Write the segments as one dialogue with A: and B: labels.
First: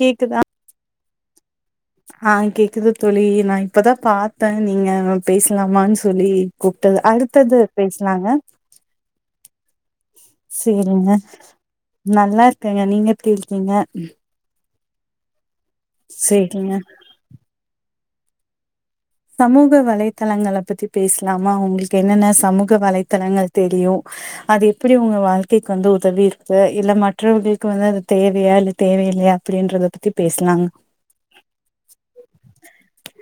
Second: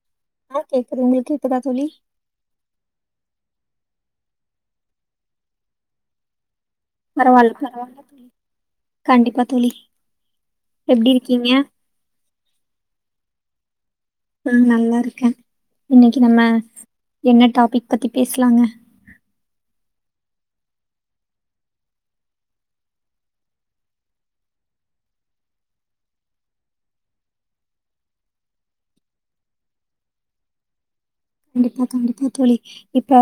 A: கேக்குதா
B: ஆ கேக்குதுங்க
A: ஆ கேக்குதுதோழி நாய் இப்பதா பாத்தே நீங்க பேசலாமான்னு சொல்லி கூப்ட்டது
B: பரவால்ல
A: அடுத்தது
B: பரவால்ல தோழி
A: பேசலாங்க
B: கண்டிப்பா தோழி எப்டி
A: சேரிங்க
B: இருக்கீங்க
A: நல்லா இருக்கங்க நீங்க எப்டி இருக்கீங்க
B: ஆ நல்லா இருக்கே இன்னைக்கு நம்ம
A: சேரிங்க
B: என்ன டாபிக் பத்தி பேசலாங்க
A: சமூக வலைத்தளங்க பத்தி பேசலாமா உங்களுக்கு என்னென்ன சமூக வலைத்தளங்கள் தெரியு அது எப்படி உங்க வாழ்க்கைக்கு வந்து உதவி இருக்கு இல்ல மற்றவர்களுக்கு வந்து அது தேவையா இல்ல தேவையில்லையா அப்படின்றத பத்தி பேசலாங்
B: கண்டிப்பா கண்டிப்பா தோழி இப்ப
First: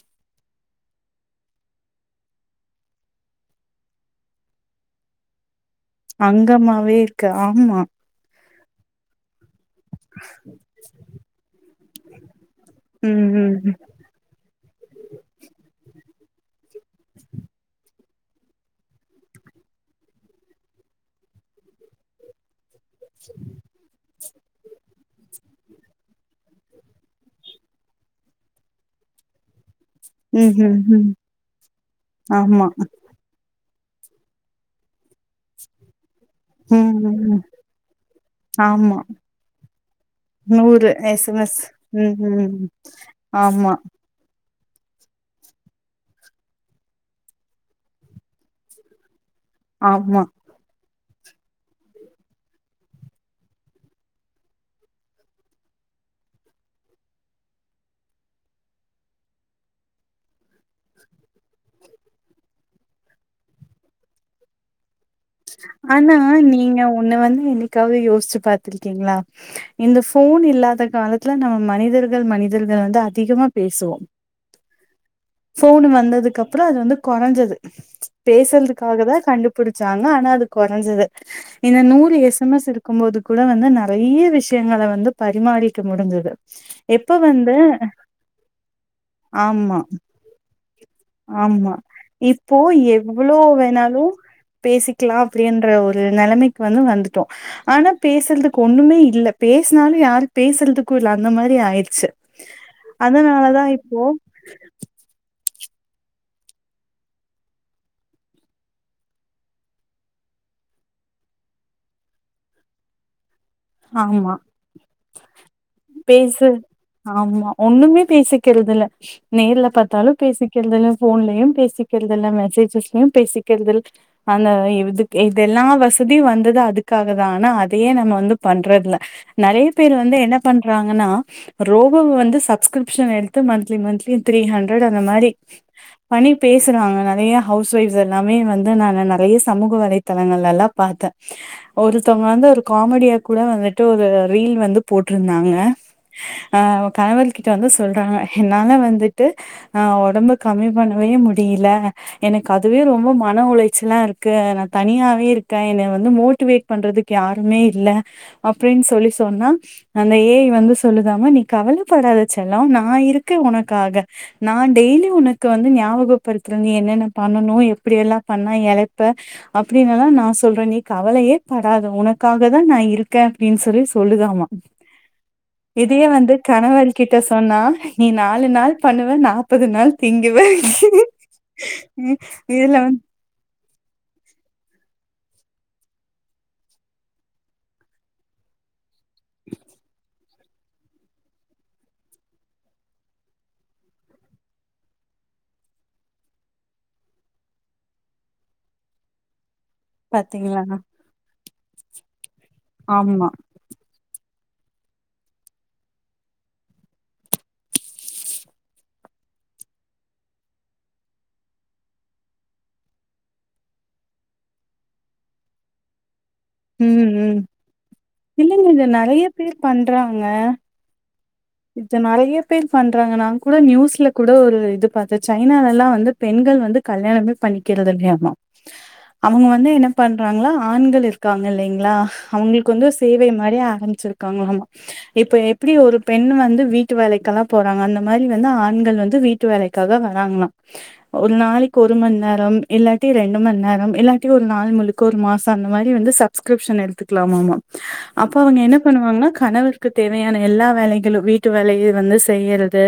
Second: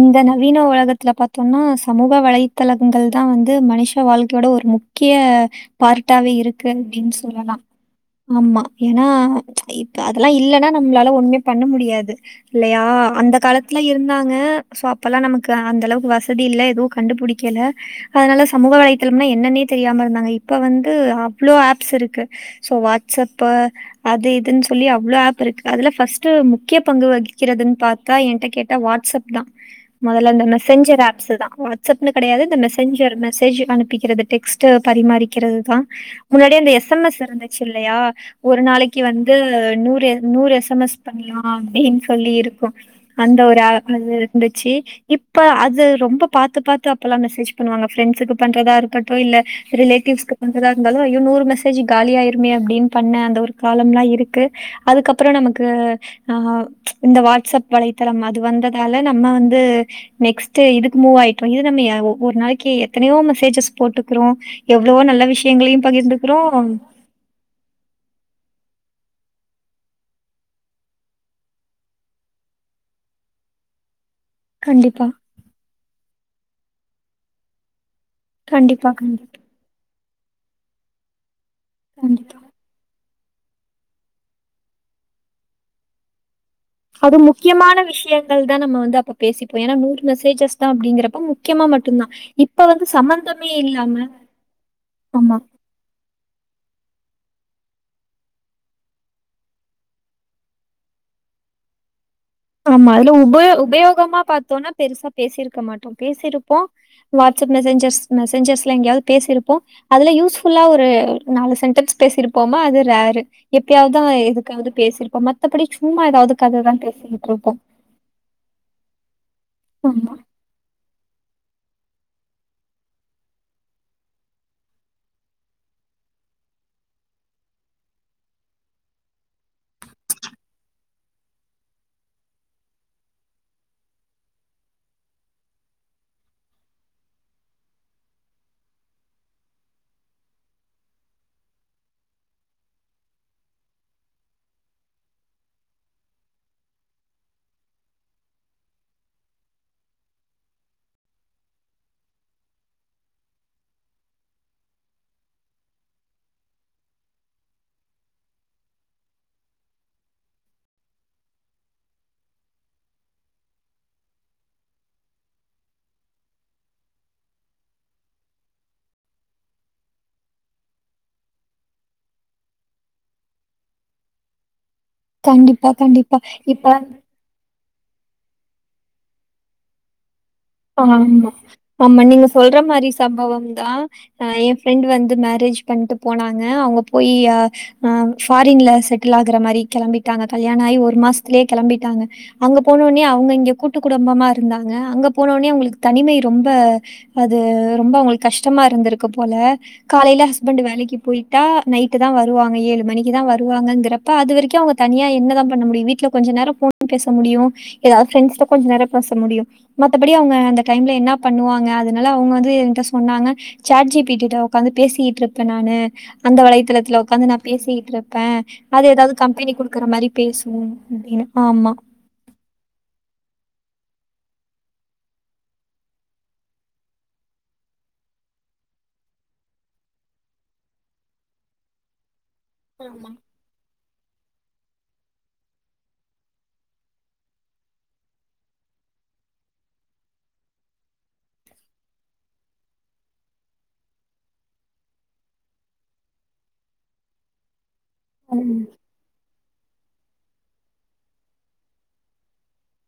B: இந்த நவீன உலகத்துல பாத்தோம்னா சமூக வலைத்தளங்கள் தா வந்து மனுஷ வாழ்க்கையோட ஒரு முக்கிய பார்ட்டாவே இருக்குன்
A: அங்கமாவே
B: ன்னு
A: இருக்கு
B: சொல்லலா
A: ஆமா
B: ஆமா ஏன்னா ச் இப்ப அதெல்லா இல்லன்னா நம்மளால ஒண்ணமே பண்ண முடியாது இல்லையா
A: ம்
B: அந்த
A: ம்
B: காலத்துல இருந்தாங்க சோ அப்பெல்லா நமக்கு அந்த அளவுக்கு வஸ் தி இல்ல வு கண்டுபிடிக்கல அதனால சமூக வலைையத்தளம்னா என்னன்னே தெரியாம இருந்தாங்க இப்ப வந்து அவ்ளோ ஆப்ஸ் இருக்கு சோ வாட்ஸ்அப் அது இத் துன் சொல்லி அவ்ள ஆப் இருக்கு அதுல ஃபஸ்டு முக்கிய பங்கு கிய பங்கு வகிக்கிறதுன்னு பாத்தா என்கிட்ட கேட்ட வாட்ஸ்அப் தா முதல்ல இந்த
A: ம் ம் ம்
B: மெசஞ்சர்
A: ம்.
B: ஆப்ஸ்ல தா வாட்ஸ்அப்ன்ன கடையாது இந்த
A: ஆமா
B: மெசஞ்சர் மெசேஜ் அனு டிக்கிறது டெக்ஸ்ட் பரிமாறிக்கிறது தா முன்னாடி அந்த எஸ்
A: ம்
B: எம்
A: ம்
B: எஸ்
A: ம்.
B: இருந்துச்சு இல்லையா ஒரு
A: ஆமா
B: நாளைக்கு வந்து நூறு நூறு எஸ் எம் எஸ்
A: எம்
B: பண்ணலா
A: எஸ்
B: அப்டின்னு
A: ம்
B: சொல்லி
A: ம்
B: இருக்கு அந்த ஒரு
A: ஆமா
B: அது வந்து இருந்துச்சு இப்ப அது ரொம்ப பாத்து பாத்து அப்பல்லா மெசேஜ் பண்ணுவாங்க ஃப்ரெண்ஸுக்கு பண்றதா இருக்கட்டு இல்ல
A: ஆமா
B: ரிலேட்டிவ்ஸ்கு பண்றதா இருந்தாலு அய்யோ நூறு மெசேஜ் காலியாயிருமே அப்டின்னு பண்ண அந்த ஒரு காலம்லா இருக்கு அதுக்கப்புறோ நமக்கு ஆ ஆ இந்த வாட்ஸ்அப் வலைத்தளம் அது வந்ததால நம்ம வந்து நெக்ஸ்ட் இதுக்கு மூவ் ஆயிட்டோ இது நம்ம ஒரு நாளைக்கு எத்தனையோ மெசேஜஸ் போட்டுக்குரோ
A: ஆனா நீங்க உன்ன வந்து என்னைக்காவது யோசிச்சு பாத் இருக்கீங்களா இந்த ஃபோன் இல்லாத காலத்துல நம்ம மனிதர்கள் மனிதர்கள் வந்து அதிகமா பேசுவோ
B: கண்டிப்பா,
A: ஃபோன் வந்ததுக்கப் அப்புற அது வந்து கொறஞ்சது
B: கண்டிப்பா,
A: பேசுறதுக்காக தா
B: கண்டிப்பா,
A: கண்டுபிடிச்ச இருக்காங்க ஆனா அது கொறைஞ்சது இந்த நூரு
B: கண்டிப்பா.
A: எஸ் எம் எஸ் இருக்கம்போது கூட வந்து நறைய விஷயங்கள வந்து பரிமாறிக்க முடிஞ்சுது
B: அது முக்கியமான விஷயங்கள்தா நம்ம வந்து அப்ப பேசிப்போ ஏன்னா
A: ஆமா
B: நூறு மெசேஜஸ் தான் அப்படிங்கிறப்ப முக்கியமா
A: ஆமா
B: மட்டும் தான்.
A: இப்போ
B: இப்ப வந்து
A: எவ்வளோ
B: சம்மந்தமே இல்லாம
A: வேணாலு பேசிக்கலா
B: ஆமா.
A: அப்பிடின்ற ஒரு நெலமைக்கு வந்து வந்துட்டோ ஆனா பேசுறதுக்கு ஒன்றுமே இல்ல பேசனாலு யாரு பேசுறதுக்கு இல்ல அந்த மாரி ஆயிடிச்சி
B: ஆமா அதுல உப உபயோகமா பாத்தோம்னா பெருசா பேசியிருக்க க்க மாட்டோ பேசிருப்போ வாட்ஸ்சப்ல மெசஞ்சர்ஸ் மெசஞ்சர்ஸ்ல எங்கேயாது பேசிருப்போ அதுல யூஸ்ஃபுல்லா ஒரு நாலு சென்டன்ஸ் பேசிருப்போமா அது ரரு எப்பயாதுதா
A: ஆமா
B: எதுக்காது பேசிரு போமத் த்தப்படி சும்மா எதாவது கததா பேசறது
A: அம்மா ஒன்னுமே பேசிக்கறது இல்ல நேர்ல பாத்தாலு
B: ஆமா.
A: பேசிக்கறதுதல்ல ஃபோன்லயு பேசிக்கிறது இல்ல மெசேஜஸ்லயு பேசிக்கறது இல் அந்த இதுக்கு இத எல்லா வசதியு வந்தது அதுக்காகதா ஆனா அதையே நம்ம வந்து பண்றதுல நெறைய பேர் வந்து என்ன பண்றங்கான ரோபோ வந்து சப்கிரிப்ஸன் எடுத்து மந்திலி மந்திலி திரிஹண்டரட் அந்த மாரி பண்ணி பேசறாங்க நெறையா அவுஸ் வைஃப் எல்லாமே வந்து நாங்க நெறைய சமூக வலைத்தளங்கள் எல்லா பாத்தே ஒருத்தவங்க வந்து ஒரு காமெடியா கூட வந்துட்டு ஒரு ரீல் வந்து போட் ட்ருந்தாங்க ஆ கணவன் கிட்ட வந்து சொல்றாங்க என்னால வந்துட்டு ஆ ஒடம்பு கம்மி பண்ணவே முடியல எனக்கு அதுவே ரொம்ப மன உழைச்சல்லா இருக்கு நா தனியாவே இருக்கே என்ன வந்து மோட்டிவேட்டு பண்ண யாருமே இல்ல அப்பிடின் சொல்லி சொன்னா அந்த ஏய் வந்து சொல்லுமா நீ கவலைப்படாத செல்லம் நா இருக்கே உனக்காக நா டெய்லி உனக்கு வந்து ஞாபகப்படுத்தர நீ என்னென்ன பண்ணனு எப்பிடி எல்லா பண்ணா எழப்ப அப்பிடின்னுல்லா நா சொல்றே நீ கவலையே படாத உனக்காகதா நா இருக்கே அப்பிடின் சொல்லி சொல்லுதாமா
B: கண்டிப்பா,
A: இதே
B: கண்டிப்பா.
A: வந்து
B: இப்ப
A: கணவள்கிட்ட சொன்னா நீ நாலு நாள் பண்ணுவ நாப்பது நாள் திங்
B: ஆமா ஆமா நீங்க சொல்ற
A: இதுல
B: மாரி
A: வந்து
B: சம்பவம்தா ஆ ஏ ஃப்ரெண்ட்டு வந்து மேரேஜ் பண்ட்டு போனாங்க அவுங்க போய் ஆ ஃபாரின்ல செட் ட்டில் ஆகு மாரி கெளம்பிட்டாங்க கல்யாணாயி ஒரு மாசத்திலே கெளம்பிட்டாங்க அங்க போனொன்னே அவங்க இங்க கூட்டு குடும்பமா இருந்தாங்க அங்க போனொன்னே அவுங்களுக்கு தனிமை ரொம்ப அது ரொம்ப அவங்களுக்கு கஷ்டமா இருந்திருக்கு போல காலையில
A: பாத்தீங்களா
B: ஹஸ்பண்டடு வேலைக்கு போயி ட்டா நைட்டுத்தா வரு வாங்க ஏழு மணிக்குதா
A: ஆமா
B: வருவாங்கங்கரப்ப அது வரைக்கு க்கு அவுங்க தனியா என்னதா பண்ண முடியு வீட்ல கொஞ்ச நேரம் ஃபோன் பேச முடியு எதா ஃப்ரெஸ்ட்டா கொஞ்ச நேரம் பேச முடியு மத்தபடி அவங்க அந்த டைம்ல என்ன பண்ணுவாங்க அதனால அவங்க வந்து ஏட்ட சொன்னாங்க சாட்ஜி பீட்டுட்ட உக்காந்து பேசிட்டு இருப்பே நானு அந்த வலைத்தளத்தில
A: ம்
B: உக்காந்து நா
A: ம்
B: பேசிக்கிட்டு இருப்பே
A: இல்லங்க இது
B: அது எதாவது
A: நெறைய
B: கம்பெனி குடுக்குற மாரி பேசுவு அப்பிடின்
A: இத்த நெறைய பேர் பண்றாங்க நாங்க் கூட நியூஸ் ஸ்ல கூட ஒரு இது பாத்த சைனால எல்லா வந்து பெண்கள் வந்து கல்யாணமே பண்ணிக்கிறது இல்லையாமா அவங்க வந்து என்ன பண்றாங்களா ஆண்கள் இருக்காங்க இல்லைங்களா அவங்களுக்கு வந்து
B: ஆமா.
A: சேவை மாரி ஆரம்பிச்சிருக் க்காங்கலாமா இப்ப எப்பிடி ஒரு பெண் வந்து வீட்டு வேலைக்குல்லா போறாங்க அந்த மாரி வந்து ஆண்கள் வந்து வீட்டு வேலைக்காக வராங்களா ஒரு நாளைக்கு ஒரு மணி நேரம் இல்லாட்டி ரெண்டு மணி நேரம் இல்லாட்டி ஒரு நாள் முழுக்க ஒரு மாசோ அந்த மாரி வந்து சப்ஸ்கிரிப்ஷன் எடுத்துக்கலாமாமா அப்ப அவங்க
B: ம்.
A: என்ன பண்ணுவாங்கன்னா கணவர் க்கு தேவையான எல்லா வேலைக் வீட்டு வேலைய வந்து செய்யரது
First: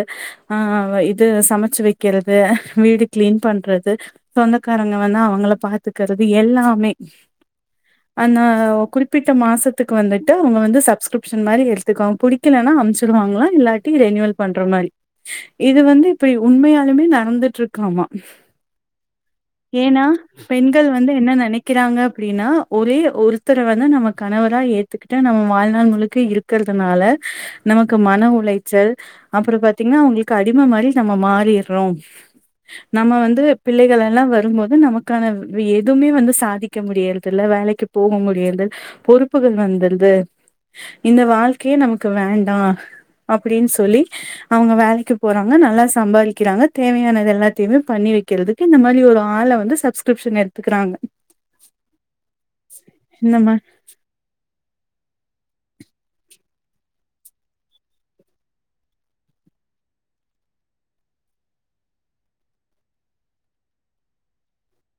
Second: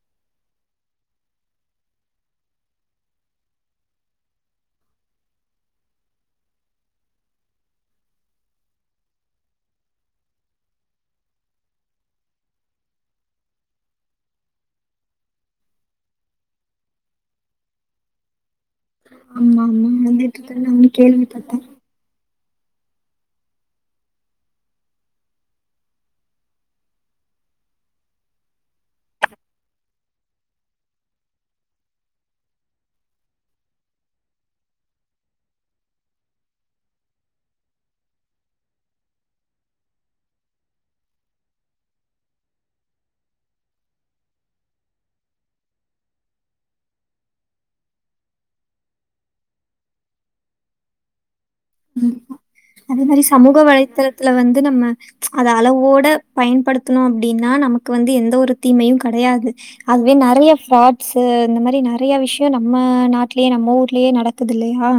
A: ஆ ஆ இது சமச்சு வக்கிறது வீடு கீளன்பண்றது சொந்தக்காரங்க வந்தா அவங்கள பாத்துக்கறது எல்லாமே அந்த குறிப்பிட்ட மாசத்துக்கு வந்துட்டு அவங்க வந்து சப்ஸ்கிரிப்ஷன் மாரி எடுத்தக்வாங் புடிக்கலனா அம்ச்சு சிருவாங்களா இல்லாட்டி ரெனுவல் பண்ற மாரி இது வந்து இப்டி உண்மையாலுமே நடந்துட்ருக்காமா
B: ஆமா ஆமா வந்துட்டு இருக் நா
A: வந்து என்ன
B: கேள்விப்பட்டே
A: நெனைக்கிறாங்க அப்டின்னா ஒரே ஒருத்தர வந்து நம்ம கணவரா ஏத்துக்கிட்டு நம்ம வாழ்நாள் முழுக்க இருக்கிறதுனால நமக்கு மன உழைச்சல் அப்புறெ பாத்தீங்கன்னா அவங்களுக்கு அடிம மாரி நம்ம மாறிர்ரொ நம்ம வந்து பிள்ளைகளல்லா வரும்போது நமக்கான எதுமே வந்து சாதிக்க முடியறதில்ல வேலைக்கு போக முடியாது பொறுப்புகள் வந்துருது இந்த வாழ்க்கையே நமக்கு வேண் தா அப்டின்னு சொல்லி அவங்க வேலைக்கு போறாங்க நல்லா சம்பாதிக்கிறாங்க தேவையானது எல்லாத்தையுமே பண்ணி வக்கிறதுக்கு இந்த மாதிரி ஒரு ஆள வந்து சப்ஸ்கிரிப்ஷன் எடுத்துக்கறாங்க
B: அதே மாரி சமூக வலைத்தளத்துல வந்து நம்ம அத அளவோட பயன்படுத்துணோ அப்டின்னா நமக்கு வந்து எந்த ஒரு தீமயு கடையாது அதுவே நறைய ஃபாட்ஸு இந்த மாரி நறையா விஷயோ நம்ம நாட்டுலயே நம்ம ஊர்லயே நடக்குது இல்லயா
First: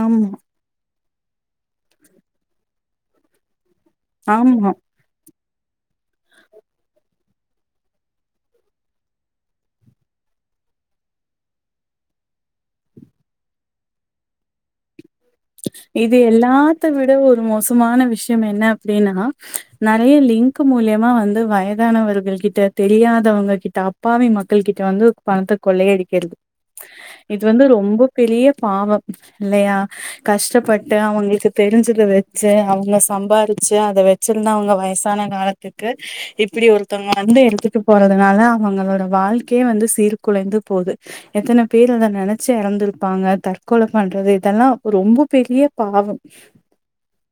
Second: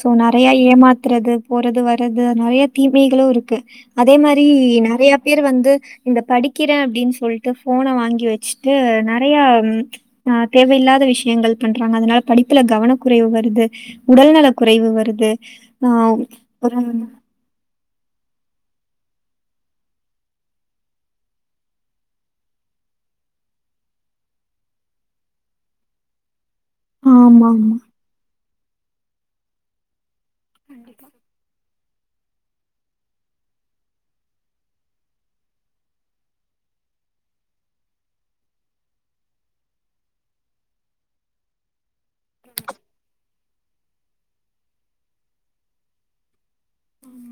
B: சோ
A: ஆமா
B: நெறையா ஏமாத் த்துறது போறது வர்றது அது நறைய தீமைகளு இருக்கு அதே மாரி
A: ஆமா
B: நறையா பேர் வந்து இந்த படிக்கிறே அப்டின்னு சொல்ட்டு ஃபோன வாங்கி வச்சுட்டு நறையா ஆ தேவஇல்லாத விஷயங்கள் பண்றாங்க அதனால படிப்புல கவன குறைவு வருது உடல்நல குறைவு வரு து
A: இது எல்லாத்த விட ஒரு மோசோ முக்கியமான விஷயோ என்ன அப்டின்னா நெறையா லிங்க் மூலியமா வந்து வயதானவர்கள் கிட்ட தெரியாதவங்க கிட்ட அப்பாவி மக்கள் கிட்ட வந்து பணத்த கொள்ள அடிக்கிறது இது வந்து
B: ஆமாமா.
A: ரொம்ப பெரிய பாவம் இல்லயா கஷ்டப்பட்டு
B: கண்டிப்பா.
A: அவங்களுக்கு தெரிஞ்சு இத வச்சு அவங்க சம்பாதிச்சு அத வச்சிருந்து அவங்க வயசான காலத்துக்கு இப்படி ஒருத்தவங்க வந்து எடுத்துட்டு போறதுனால அவங்களோட வால்க்கையே வந்து சீர்குலைந்து போது எத்தன பேர் அத நினைச்சு எறந்திருப்பாங்க தற்கொல பண்றது இதெல்லா ரொம்ப பெரிய பாவோ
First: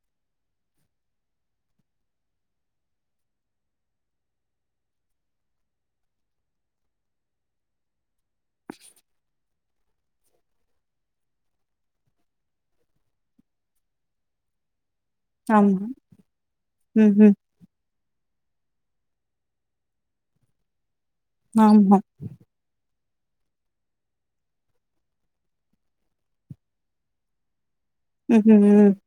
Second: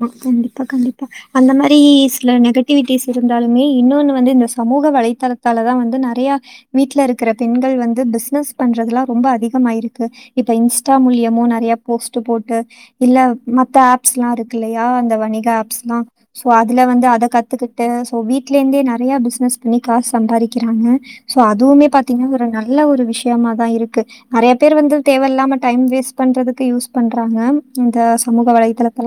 B: ஆ கண்டிப்பா கண்டிப்பா அந்த மாரி சில நெகட்டிவிட்டிஸ் இருந்தாலுமே இன்னொன்னு வந்து இந்த சமூக வலைத்தளத்தாலதா வந்து நெறைய வீட்டுல இருக்கிற பெண்கள் வந்து பிஸ் னஸ் பண்றதுல்லா ரொம்ப அதிக் ஆமா இருக்கு இப்ப இன்ஸ்டா மூலியமோ நெறைய போஸ்ட் போட்டு இல்ல மத்த ஆப் ஸ்லா இருக்குல்லயா தா அந்த வணிக
A: ஆமா
B: ஆப்ஸ்லா சோ அதுல வந்து
A: ம்
B: அத
A: ம்
B: கத்துக்கிட்டு இப்போ வீட்லந்தே நெறைய பிசினஸ் பண்ணி காசு சம்பாதிக்கிறாங்க சோ அதுவுமே
A: ஆமா
B: பாத்தீங்கன்னா ஒரு நல்ல ஒரு விஷய விஷயமா தா இருக்கு நறைய பேர் வந்து தேவையில்லாம டைம் வேஸ்ட் பண்றதுக்கு யூஸ் பண்றாங்க இந்த
A: ம்
B: சமூக
A: ம் ம்
B: வலைத்தலத்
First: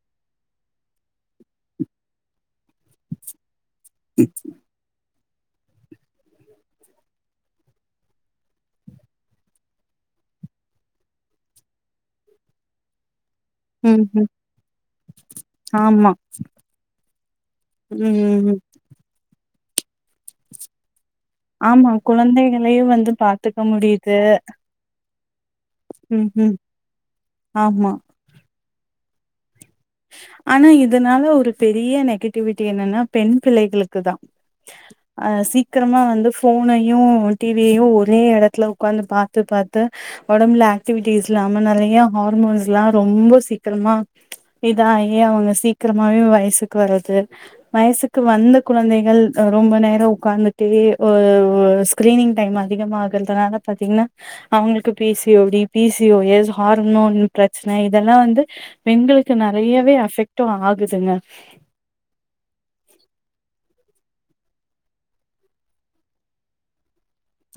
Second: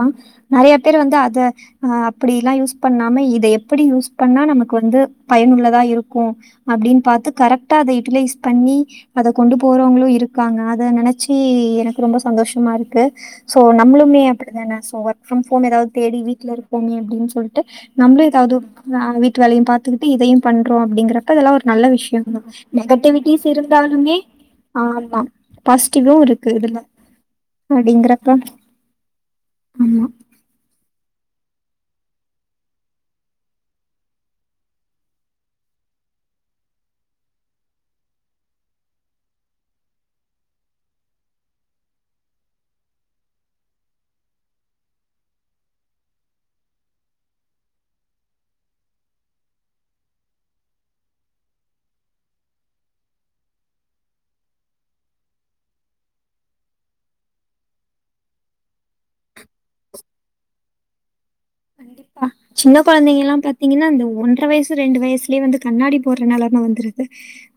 B: நறைய பேர் வந்து அத அ அப்டில்லா யூஸ் பண்ணாம இதய அப்படி யூஸ் பண்ணா நமக்கு வந்து பயனுள்ளதா இருக்கோ அப்படின்னு பாத்து கரெக்டா அத யூட்டிலைஸ் பண்ணி அத கொண்டு போறவங்களோ இருக்காங்க அத நனைச்சு எனக்கு ரொம்ப சந்தோஷமா இருக்கு சோ
A: ம்
B: நம்மளுமே
A: ம்
B: அப்படி தான ஸோ ஒர்க் ஃபிரம் ஹோம் ஏதாவது
A: ஆமா
B: தேடி வீட்ல இருப்போமே அப்டின்னு சொல்ட்டு
A: ம்
B: நம்மளு
A: ம்
B: ஏதாவது
A: ம்
B: ஆ வீட் ட்டு வேலையு பாத்துகிட்டு இதையு பண்றோ அப்டிங்கறப் அதெல்லா ஒரு நல்ல
A: ஆமா
B: விஷயந்தா
A: குழந்தைகளையு வந்து
B: நெகட்டிவிட்டிஸ்
A: பாத்துக்க
B: இருந்தாலுமே
A: முடியுது
B: ஆமா பாசிட்டிவு
A: ம்
B: இருக்கு
A: ம்
B: இதுல
A: ஆமா
B: அப்டிங்கிறப்ப
A: ஆனா இதனால ஒரு பெரிய நெகட்டிவிட்டி என்னன்னா பெண் பிள்ளைகளுக்குதா அ சீக்கிரமா வந்து ஃபோனயு டிவியையு ஒரே எடத்துல உக்காந்து பாத்து-பாத்து ஒடம்புல அஃட்டிவிட்டீஸ் இல்லாம நெறைய ஹார்மோன்ஸ்லா ரொம்ப சீக்கிரமா புரியுதா ஏ அவங்க சீக்கிரமாவே வயசுக்கு வர்து வயசுக்கு வந்த குழந்தைகள் ரொம்ப நேரோ உக்காந்துட்டே ஒரு ஸ்கிரீனிங் டைம் அதிகமாகறதுனால பாத்தீங்கன்னா அவங்களுக்கு பி சி ஓடி B C O S hormone பிரச்சன இதெல்லா வந்து பெண்களுக்கு நெறையவே அஃபெக்டு ஆகுதுங்க
B: ஆ சின்ன குழந்தைங்கல்லா பாத்தீங்கன்னா இந்த ஒன்ற வயசு ரெண்டு வயசுலேயே வந்து கண்ணாடி போடுற நெலம வந்திருது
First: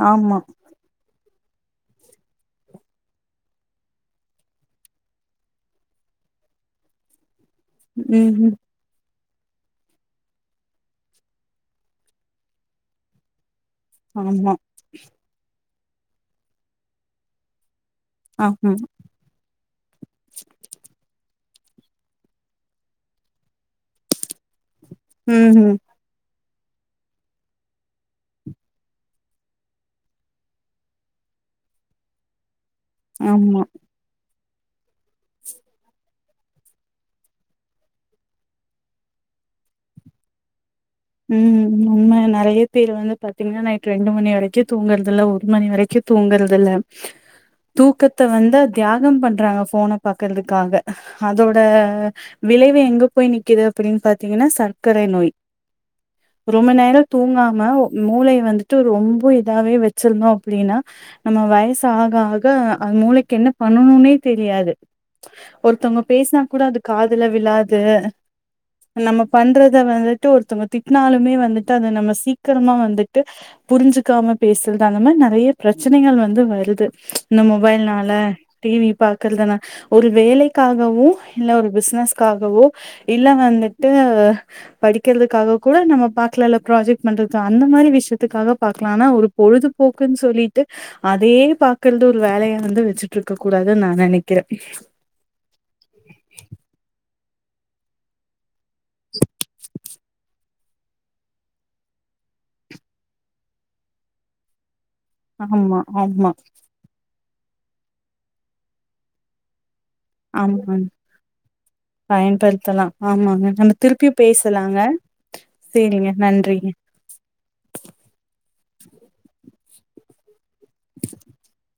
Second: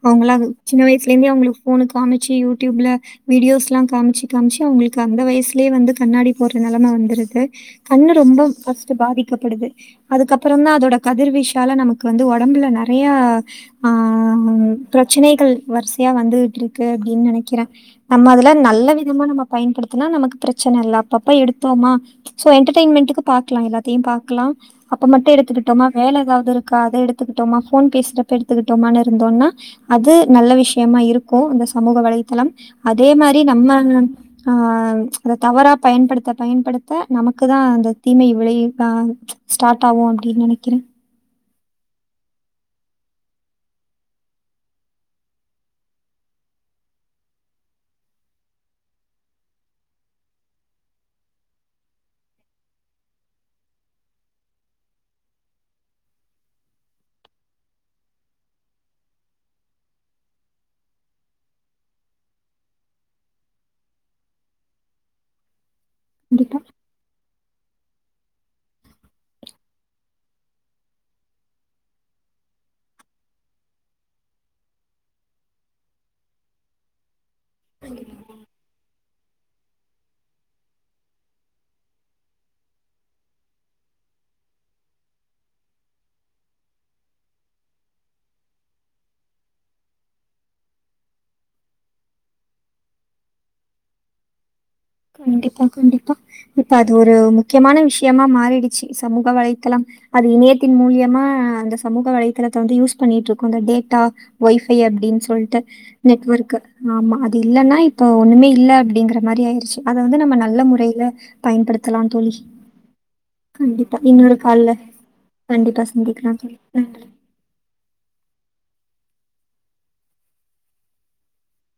B: அவங்களா
A: ஆமா
B: அது சின்ன வயசுல இருந்தே அவங்களுக் ஃபோன காமிச்சு யூடியூபில்ல வீடியோஸ்லா காமிச்சு காமிச்சு அவங்களுக்கு அந்த வயசுலயே வந்து கண்ணாடி போடுற நெலம வந்துருது கண்ணு ரொம்ப
A: ம்
B: [unintelligible] பாதிக்கப்படுது அதுக்கப்புறந்தா அதோட கதிர்வீச்சால நமக்கு வந்து ஒடம்புல நெறையா ஆ
A: ஆமா
B: பிரச்சனைகள் வரிசையா வந்துட்ருக்கு அப்டின்னு நனைக்கிறே நம்ம அதுல
A: ஆமா
B: நல்ல விதமா நம்ம பயன்படுத்தனா நமக்கு பிரச்சன இல்ல அப்பப்ப எடுத்தோமா ஸோ என்டர்டைமென்டுக்கு பாக்லா எதாது தி பாக்லா அப்ப மட்டு
A: ம்
B: எடுத்துக்கிட்டோம்னா வேல ஏதாவது இரு காத எடுத்துக்கிட்டோமா ஃபோன் பேசுறப்ப எடுத்துக்கிட்டோமானு இருந்தோனா அது நல்ல விஷயமா இருக்கு அந்த சமூக வலைத்தளம் அதே மாரி
A: ஆமா
B: நம்ம ஆ வ் அத தவறா பயன்படுத்த பயன்படுத்த நமக்கு தா அந்த தீமை விளையு ஆ ஸ்டாட் ஆகு அப்டின்னு நனைக்கிறே
A: உ உ உன்ம நறையா பேரு வந்து பாத்திங்கன்னா நைட் ரெண்டு மணி வரைக்கு தூங்குறதுல்ல ஒரு மணி வரைக்கு தூங்குறதுல்ல தூக்கத்த வந்து தியாகம் பண்றாங்க ஃபோன பாக்குறதுக்காக அதோட விளைவு எங்க போய் நிக்குது அப்படின்னு பாத்திங்கன்னா சர்க்கரை நோய் ரொம்ப நேரோ தூங்காம மூளய வந்துட்டு ரொம்ப இதாவே வச்சிருந்தோ அப்டின்னா நம்ம வயசு ஆக ஆக அ மூளைக்கு என்ன பண்ணணும்னே தெரியாது ஒருதவங்க பேஸினா கூட அதுக்கு ஆர் காதுல விழாது நம்ம பண்றத வந்து ட்டு ஒருத்தவங்க திட்னாலுமே வந்துட்டு அத நம்ம சீக்கிரமா வந்துட்டு புரிஞ்சுக்காம பேசுறது அந்த மாரி நெறைய பிரச்சனைகள் வந்து வருது இந்த மொபைல்னால டி வி பாக்குறது ஆனா ஒரு வேலைக்காகவோ இல்ல ஒரு பிஸ்னஸ்க்காகவோ இல்ல வந்துட்டு படிக்கிறதுக்காக கூட நம்ம பாக்கலா இல்ல ப்ராஜெக்ட் பண்றதுக்கு அந்த மாரி விஷயத்துக்காக பாக்கலா ஆனா ஒரு பொழுதுபோக்குன்னு சொல்லிட்டு அதையே பாக்கறது ஒரு வேலையா வந்து வெச்சுட்ருக்க கூடாதுன்னு நா நெனைக்கிறே
B: கண்டிப்பா கண்டிப்பா இப்ப அது ஒ ரு முக்கியமான விஷ்யமா மாறிடு ச்சி சமூக வலைத்தளம் அது இணைய த்தின் மூலியமா அந்த சமூக வலைதளத்த வந்து யூஸ் பண்ணிட்ருக்கோ இந்த டேட்டா வை ஃபை அப்டின்னு சொல்ட்டு
A: ஆமா ஆமா
B: நெட்வொர்க்கு ஆமா அ து இல்லனா இப்ப ஒண்ணுமே இல்ல அப்டிங்கற மாரி ஆயிருச்சு அத வந்து நம்ம நல்ல
A: ஆமா
B: முறையில பயன்படுத்தலாந் தோழி
A: பயன்படுத்தலாம் ஆமாங்க. நம்ம
B: கண்டிப்பா
A: திருப்பியும்
B: இன்னொரு கால்ல
A: பேசலாங்க.
B: கண்டிப்பா
A: சேரிங்க
B: சந்திக்கலா தோழி
A: நன்றிங்க.
B: நன்றி
A: [unintelligible]